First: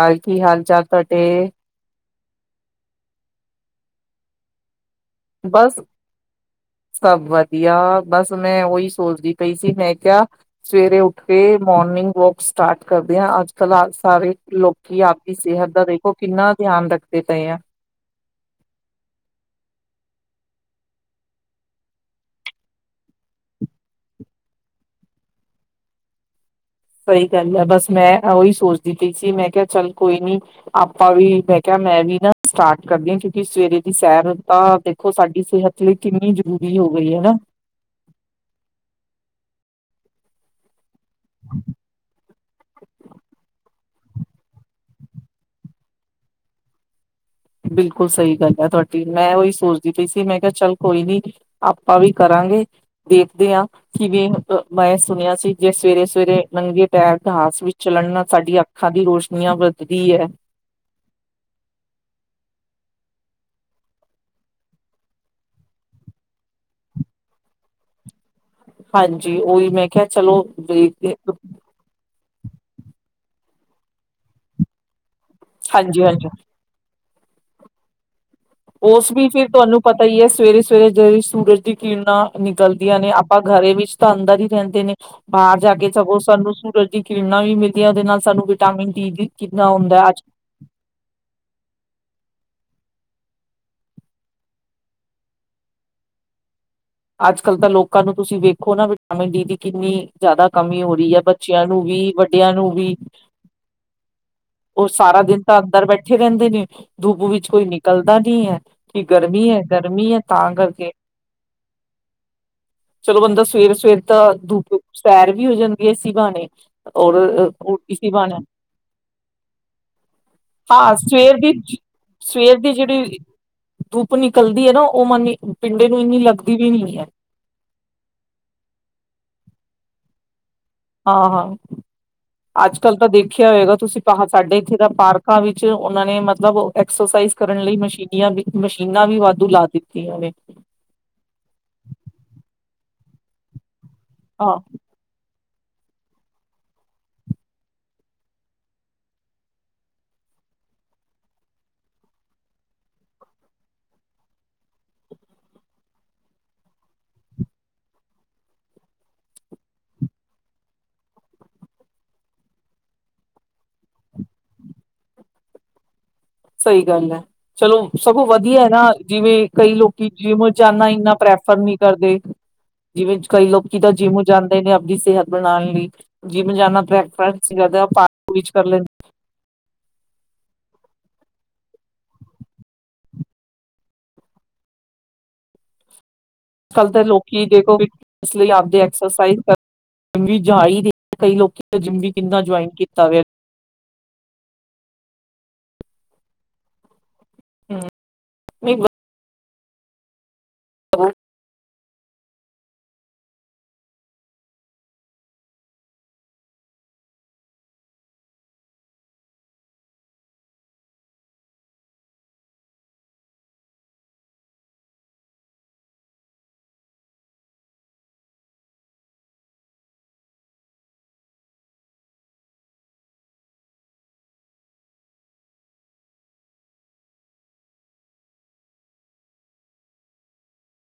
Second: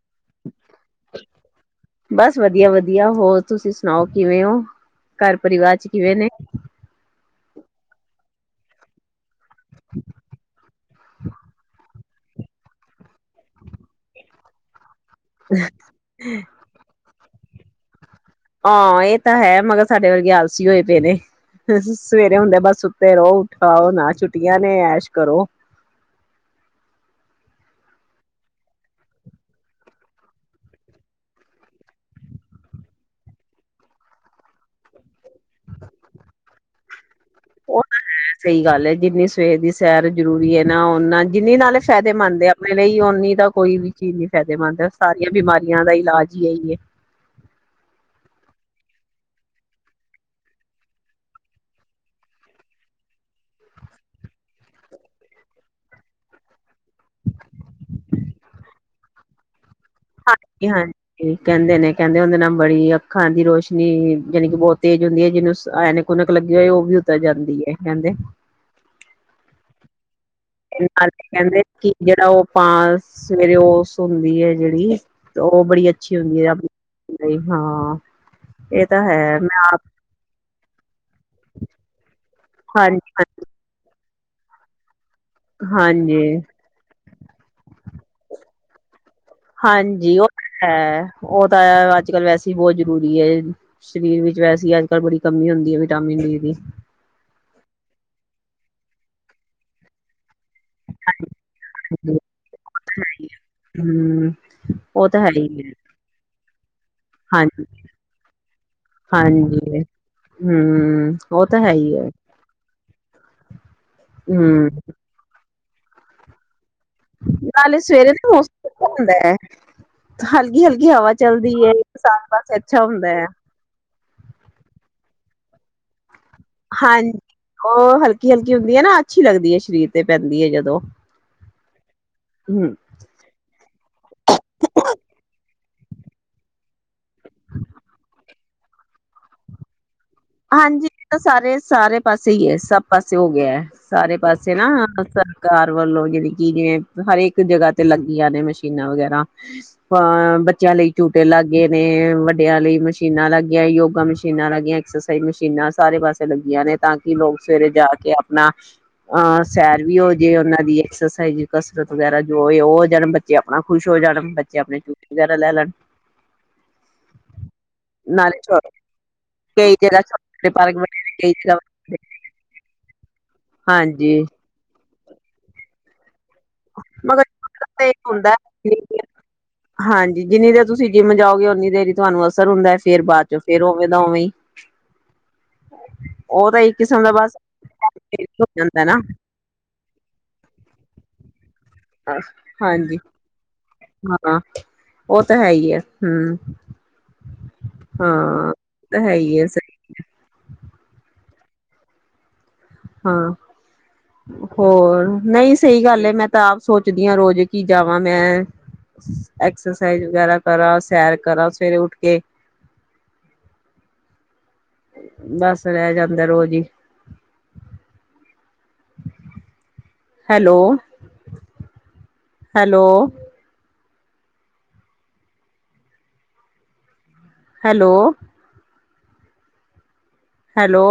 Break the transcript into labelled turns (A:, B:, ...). A: ਹਾਲ ਕੀ ਹਾਲ ਚਾਲ ਤੁਹਾਟੇ
B: ਬਸ ਵਧੀਆ ਵਧੀਆ ਹੋਰ ਤੁਸੀਂ ਸੁਣਾਓ ਕਿਵੇਂ ਹੋ ਘਰ
A: ਬਸ
B: ਪਰਿਵਾਰ ਚ ਕਿਵੇਂ ਨੇ
A: ਸਭ ਵਧੀਆ ਬਸ ਮੈਂ ਉਹੀ ਸੋਚਦੀ ਪਈ ਸੀ ਮੈਂ ਕਿਹਾ ਸਵੇਰੇ ਉੱਠ ਕੇ ਮੋਰਨਿੰਗ ਵੋਕ ਸਟਾਰਟ ਕਰਦੇ ਹਾਂ ਅੱਜ ਕੱਲ ਆ ਸਾਰੇ ਲੋਕ ਕਿ ਆਪਦੀ ਸਿਹਤ ਦਾ ਦੇਖੋ ਕਿੰਨਾ ਧਿਆਨ ਰੱਖਦੇ ਪਏ ਆ
B: ਹਾਂ ਇਹ ਤਾਂ ਹੈ ਮਗਰ ਸਾਡੇ ਵਰਗੇ ਆਲਸੀ ਹੋਏ ਪਏ ਨੇ ਸਵੇਰੇ ਹੁੰਦੇ ਬਸ ਉੱਤੇ ਰਹੋ ਉਠਾਓ ਨਾ ਛੁੱਟੀਆਂ ਨੇ ਐਸ਼ ਕਰੋ
A: ਸਹੀ ਗੱਲ ਹੈ ਬਸ ਮੈਂ ਉਓਹੀ ਸੋਚਦੀ ਪਈ ਸੀ ਮੈਂ ਕਿਹਾ ਚੱਲ ਕੋਈ ਨੀ ਆਪਾਂ ਵੀ ਮੈਂ ਕਿਹਾ ਮੈਂ ਵੀ ਨਾ ਸਟਾਰਟ ਕਰਦੀ ਹਾਂ ਕਿਉਂਕਿ ਸਵੇਰੇ ਦੀ ਸੈਰ ਤਾਂ ਦੇਖੋ ਸਾਡੀ ਸਿਹਤ ਲਈ ਕਿੰਨੀ ਜ਼ਰੂਰੀ ਹੋ ਗਈ ਹੈ ਨਾ
B: ਉਹ ਤਾਂ ਹੈ ਸਹੀ ਗੱਲ ਹੈ ਜਿੰਨੀ ਸਵੇਰ ਦੀ ਸੈਰ ਜ਼ਰੂਰੀ ਹੈ ਨਾ ਨਾ ਜਿੰਨੀ ਨਾਲੇ ਫਾਇਦੇ ਮੰਨਦੇ ਆਪਣੇ ਲਈ ਉਓਨੀ ਦਾ ਕੋਈ ਵੀ ਚੀਜ਼ ਨੀ ਫਾਇਦੇਮੰਦ ਹੈ ਸਾਰੀਆਂ ਬਿਮਾਰੀਆਂ ਦਾ ਇਲਾਜ ਹੀ ਹੈ ਹੀਏ
A: ਬਿਲਕੁਲ ਸਹੀ ਗੱਲ ਹੈ ਤੁਹਾਡੀ ਮੈਂ ਉਹੀ ਸੋਚਦੀ ਪਈ ਸੀ ਮੈਂ ਕਿਹਾ ਚੱਲ ਕੋਈ ਨੀ ਆਪਾਂ ਵੀ ਕਰਾਂਗੇ ਦੇਖ ਆ ਕਿਵੇਂ ਮੈਂ ਸੁਣਿਆ ਸੀ ਜੇ ਸਵੇਰੇ ਸਵੇਰੇ ਨੰਗੇ ਪੈਰ ਘਸ ਵਿੱਚ ਚਲਣ ਨਾਲ ਸਾਡੀੀਆਂ ਅੱਖਾਂ ਦੀ ਰੋਸ਼ਨੀਆਂ ਵੱਧਦੀ ਹੈ
B: ਹਾਂਜੀ ਹਾਂਜੀ ਕਹਿੰਦੇ ਨੇ ਕਹਿੰਦੇ ਉਹਦੇ ਨ ਬੜੀ ਅੱਖਾਂ ਦੀ ਰੋਸ਼ਨੀ ਜਾਣੀ ਕਿ ਬਹੁਤ ਤੇਜ਼ ਹੁੰਦੀ ਹੈ ਜਿਹਨੂੰ ਐਨਕ ਨਕ ਲੱਗੀ ਹੋਏ ਉਹ ਵੀ ਉਤਰ ਜਾਂਦੀ ਹੈ ਕਹਿੰਦੇ
A: ਹਾਂਜੀ ਉਹੀ ਮੈਂ ਕਿਹਾ ਚਲੋ
B: ਨਾਲ
A: ਵੇਖਦੇ।
B: ਕਹਿੰਦੇ ਕਿ ਜਿਹੜਾ ਉਹ ਪਾ ਸਵੇਰੇ ਉਸ ਹੁੰਦੀ ਹੈ ਜਿਹੜੀ ਉਹ ਬੜੀ
A: ਹਾਂਜੀ
B: ਅੱਛੀ
A: ਹਾਂਜੀ
B: ਹੁੰਦੀ ਹੈ ਆਪਣੀ ਨਹੀਂਈ ਹਾਂ ਇਹ ਤਾਂ
A: ਉਸ ਵੀ
B: ਹੈ
A: ਫਿਰ
B: ਮੈਂ
A: ਤੁਹਾਨੂੰ ਪਤਾ ਹੀ ਹੈ ਸਵੇਰੇ ਸਵੇਰੇ ਜਿਹੜੀ ਸੂਰਜ ਦੀ ਕਿਰਨਾਂਾਂ ਨਿਕਲਦੀਆਂ ਨੇ
B: ਹਾਂਜੀ
A: ਆਪਾਂ ਘਰੇ ਵਿੱਚ ਸ਼ਾਨਦਾਰ ਹੀ ਰਹਿੰਦੇ ਨੇ ਬਾਹਰ ਜਾ ਕੇ ਸਗੋਂ
B: ਹਾਂਜੀ
A: ਸਾਨੂੰ ਸੂਰਜ ਦੀ ਕਿਰਨਾਂਾਂ ਵੀ ਮਿਲਦੀਆਂ ਉਹਦੇ ਨਾਲ ਸਾਨੂੰ [unintelligible] ਹੁੰਦਾ ਹੈ। ਅੱਜ
B: ਹਾਂਜੀ ਉਹ ਹੈ ਉਹ ਤਾਂ ਅੱਜ ਕੱਲ ਵੈਸੇ ਬਹੁਤ ਜਰੂਰੀ ਹੈ ਸਰੀਰ ਵਿੱਚ ਵੈਸੇ ਅੱਜ ਕੱਲ੍ਹ ਬੜੀ ਕਮੀ ਹੁੰਦੀ ਹੈ ਵਿਟਾਮਿਨ ਡੀ ਦੀ
A: ਅੱਜ ਕੱਲ ਤਾਂ ਲੋਕਾਂ ਨੂੰ ਤੁਸੀਂ ਵੇਖੋ ਨਾ ਵਿਟਾਮਿਨ ਡੀ ਦੀ ਕਿੰਨੀ ਜ਼ਿਆਦਾ ਕਮੀ ਹੋ ਰਹੀ ਹੈ ਬੱਚਿਆਂ ਨੂੰ ਵੀ ਵੱਡਿਆਂ ਨੂੰ ਵੀ
B: ਹਮ
A: ਉਹ ਸਾਰਾ
B: ਹੈ
A: ਦਿਨ
B: ਹੀ
A: ਤਾਂ
B: ਹੈ
A: ਅੰਦਰ ਬੈਠੇ ਰਹਿੰਦੇ ਨੇ ਧੁੱਪ
B: ਹਾਂ
A: ਵਿੱਚ ਕੋਈ ਨਿਕਲਦਾ ਨਹੀਂ ਕਿ ਗਰਮੀ ਹੈ
B: ਹਾਂਜੀ
A: ਗਰਮੀ ਹੈ ਤਾਂ ਕਰਕੇ
B: ਹਮ ਉਹ ਤਾਂ ਹੈ ਹੀ ਹੈ
A: ਚਲੋ ਬੰਦਾ ਸਵੇਰ ਸਵੇਰ ਤਾਂ
B: ਹਮ
A: ਧੁੱਪ ਸੈਰ ਵੀ ਹੋ ਜਾਂਦਾ [unintelligible] ਔਰ
B: ਨਾਲੇ
A: ਇਸ
B: ਸਵੇਰੇ ਨਾ
A: ਬਹਾਨੇ
B: ਮੌਸਮ ਹੁੰਦਾ ਹੈ ਹਲਕੀ ਹਲਕੀ
A: ਹਾਂ
B: ਹਵਾ
A: ਸਵੇਰ ਦੀ
B: ਚੱਲਦੀ ਹੈ ਬਰਸਾਤ ਵਾਸਤੇ
A: ਸਵੇਰ ਦੀ
B: ਅੱਛਾ ਹੁੰਦਾ
A: ਜਿਹੜੀ
B: ਹੈ
A: ਧੁੱਪ ਨਿਕਲਦੀ ਹੈ ਨਾ ਉਹ ਮਨੀ ਪਿੰਡੇ ਨੂੰ ਇੰਨੀ ਲੱਗਦਾ
B: ਹਾਂਜੀ ਉਹ ਹਲਕੀ ਹਲਕੀ ਹੁੰਦੀ ਹੈ ਨਾ ਅੱਛੀ ਲੱਗਦੀ ਹੈ ਸਰੀਰ [unintelligible]
A: ਹਾਂ ਹਾਂ
B: ਹਮ
A: ਅੱਜ ਕੱਲ ਤਾਂ ਦੇਖਿਆ ਹੋਏਗਾ ਤੁਸੀਂ ਤਾਂ ਸਾਡੇ ਇਥੇ ਦਾ ਪਾਰਕਾਂ ਵੀ ਉਹਨਾਂ ਨੇ ਮਤਲਬ ਐਕਸਰਸਾਈਜ਼ ਕਰਨ ਲਈ ਮਸ਼ੀਨੀਆਂ ਵੀ ਮਸ਼ੀਨਾਂ ਵੀ ਵਾਧੂ ਲਾ ਦਿੱਤੀ
B: ਹਾਂਜੀ ਇਹ ਤਾਂ ਸਾਰੇ ਸਾਰੇ ਪਾਸੇ ਹੀ ਹੈ ਸਭ ਪਾਸੇ ਹੋ ਗਿਆ ਸਾਰੇ ਪਾਸੇ
A: ਹਾਂ
B: ਨਾ ਸਰਕਾਰ ਵੱਲੋਂ ਜਿਹੜੀ ਕਿ ਜਿਵੇਂ ਹਰੇਕ ਜਗ੍ਹਾ ਤੇ ਲੱਗੀਆਂ ਨੇ ਮਸ਼ੀਨਾਂ ਵਗੈਰਾ ਅ ਬੱਚਿਆਂ ਲਈ ਝੂਟੇ ਲੱਗ ਗਏ ਨੇ ਵੱਡਿਆਂ ਲਈ ਮਸ਼ੀਨਾਂ ਲੱਗੀਆਂ ਯੋਗਾ ਮਸ਼ੀਨਾਂ ਲੱਗੀਆਂ ਮਸ਼ੀਨਾਂ ਸਾਰੇ ਪਾਸੇ ਲੱਗੀਆਂ ਨੇ ਤਾਂ ਕਿ ਲੋਕ ਸਵੇਰੇ ਜਾ ਕੇ ਆਪਣਾ ਅਹ ਸੈਰ ਵੀ ਹੋ ਜਾਏ ਉਹਨਾਂ ਦੀ ਐਕਸਾਈਜ਼ ਕਸਰਤ ਵਗੈਰਾ ਜੋ ਉਹ ਹੋ ਜਾਣ ਬੱਚੇ ਆਪਣਾ ਖੁਸ਼ ਹੋ ਜਾਣ ਬੱਚੇ ਆਪਣੇ ਵਗੈਰਾ ਲੈ ਲੈਣ
A: ਸਹੀ ਗੱਲ ਹੈ ਚਲੋ ਸਗੋਂ
B: ਨਾਲੇ ਛੋ
A: ਵਧੀਆ ਹੈ ਨਾ ਜਿਵੇਂ ਕਈ ਲੋਕ
B: ਜਗ੍ਹਾ
A: ਕਿ ਜਿਮ
B: ਛੋਟੇ ਪਾਰਕ
A: ਜਾਣਾ
B: ਬਣੇ ਨੇ
A: ਇੰਨਾ
B: ਕਈ ਜਗ੍ਹਾ
A: ਪ੍ਰੈਫਰ ਨਹੀਂ
B: ਵੱਡੇ।
A: ਕਰਦੇ ਜਿਵੇਂ ਕਈ ਲੋਕ ਕਿ ਤਾਂ
B: ਹਾਂਜੀ
A: ਜਿਮ ਜਾਂਦੇ ਨੇ ਦੀ ਸਿਹਤ ਬਣਾਉਣ ਲਈ ਜਿਮ ਜਾਨਾ
B: ਮਗਰ
A: ਬ੍ਰੈਕਫਾਸਟ
B: ਤੇ ਹੁੰਦਾ
A: ਕਰ ਲੈਂਦਾ
B: ਹਾਂਜੀ ਜਿੰਨੀ ਦੇਰ ਤੁਸੀਂ ਜਿੰਮ ਜਾਓਗੇ ਓਨੀ ਦੇਰ ਹੀ ਤੁਹਾਨੂੰ ਅਸਰ ਹੁੰਦਾ ਫੇਰ ਬਾਅਦ ਚੋਂ ਫੇਰ ਉਵੇਂ ਦਾ ਉਵੇਂ ਉਹ ਤਾਂ
A: ਅਜ
B: ਇੱਕ
A: ਕੱਲ ਦੇ
B: ਕਿਸਮ ਦਾ ਬਸ
A: ਲੋਕੀ ਦੇਖੋ ਇਸ
B: ਹੋ
A: ਲਈ ਆਪਦੇ
B: ਜਾਂਦਾ ਨਾ
A: ਐਕਸਰਸਾਈਜ਼ ਜਾਹੀ ਕਈ ਲੋਕੀ ਦਾ ਜਿੰਮ ਵੀ ਕਿੰਨਾ ਜੁਆਇਨ
B: ਹਾਂਜੀ
A: ਕੀਤਾ ਗਿਆ
B: ਹਾਂ ਉਹ ਤਾਂ ਹੈ ਹੀ ਆ ਹਮ ਹਾਂ
A: ਨਹੀਂ
B: ਤਾਂ ਹੈ ਹੀ ਆ [unintelligible]
A: [unintelligible]
B: ਹਾਂ ਹੋਰ ਨਹੀਂ ਸਹੀ ਗੱਲ ਹੈ ਮੈਂ ਤਾਂ ਆਪ ਸੋਚਦੀ ਹਾਂ ਰੋਜ਼ ਕਿ ਜਾਵਾਂ ਮੈਂ ਐਕਸਰਸਾਈਜ਼ ਵਗੈਰਾ ਕਰਾਂ ਸੈਰ ਕਰਾਂ ਸਵੇਰੇ ਉੱਠ ਕੇ ਬਸ ਰਹਿ ਜਾਂਦਾ ਰੋਜ਼ ਹੀ ਹੈਲੋ ਹੈਲੋ ਹੈਲੋ ਹੈਲੋ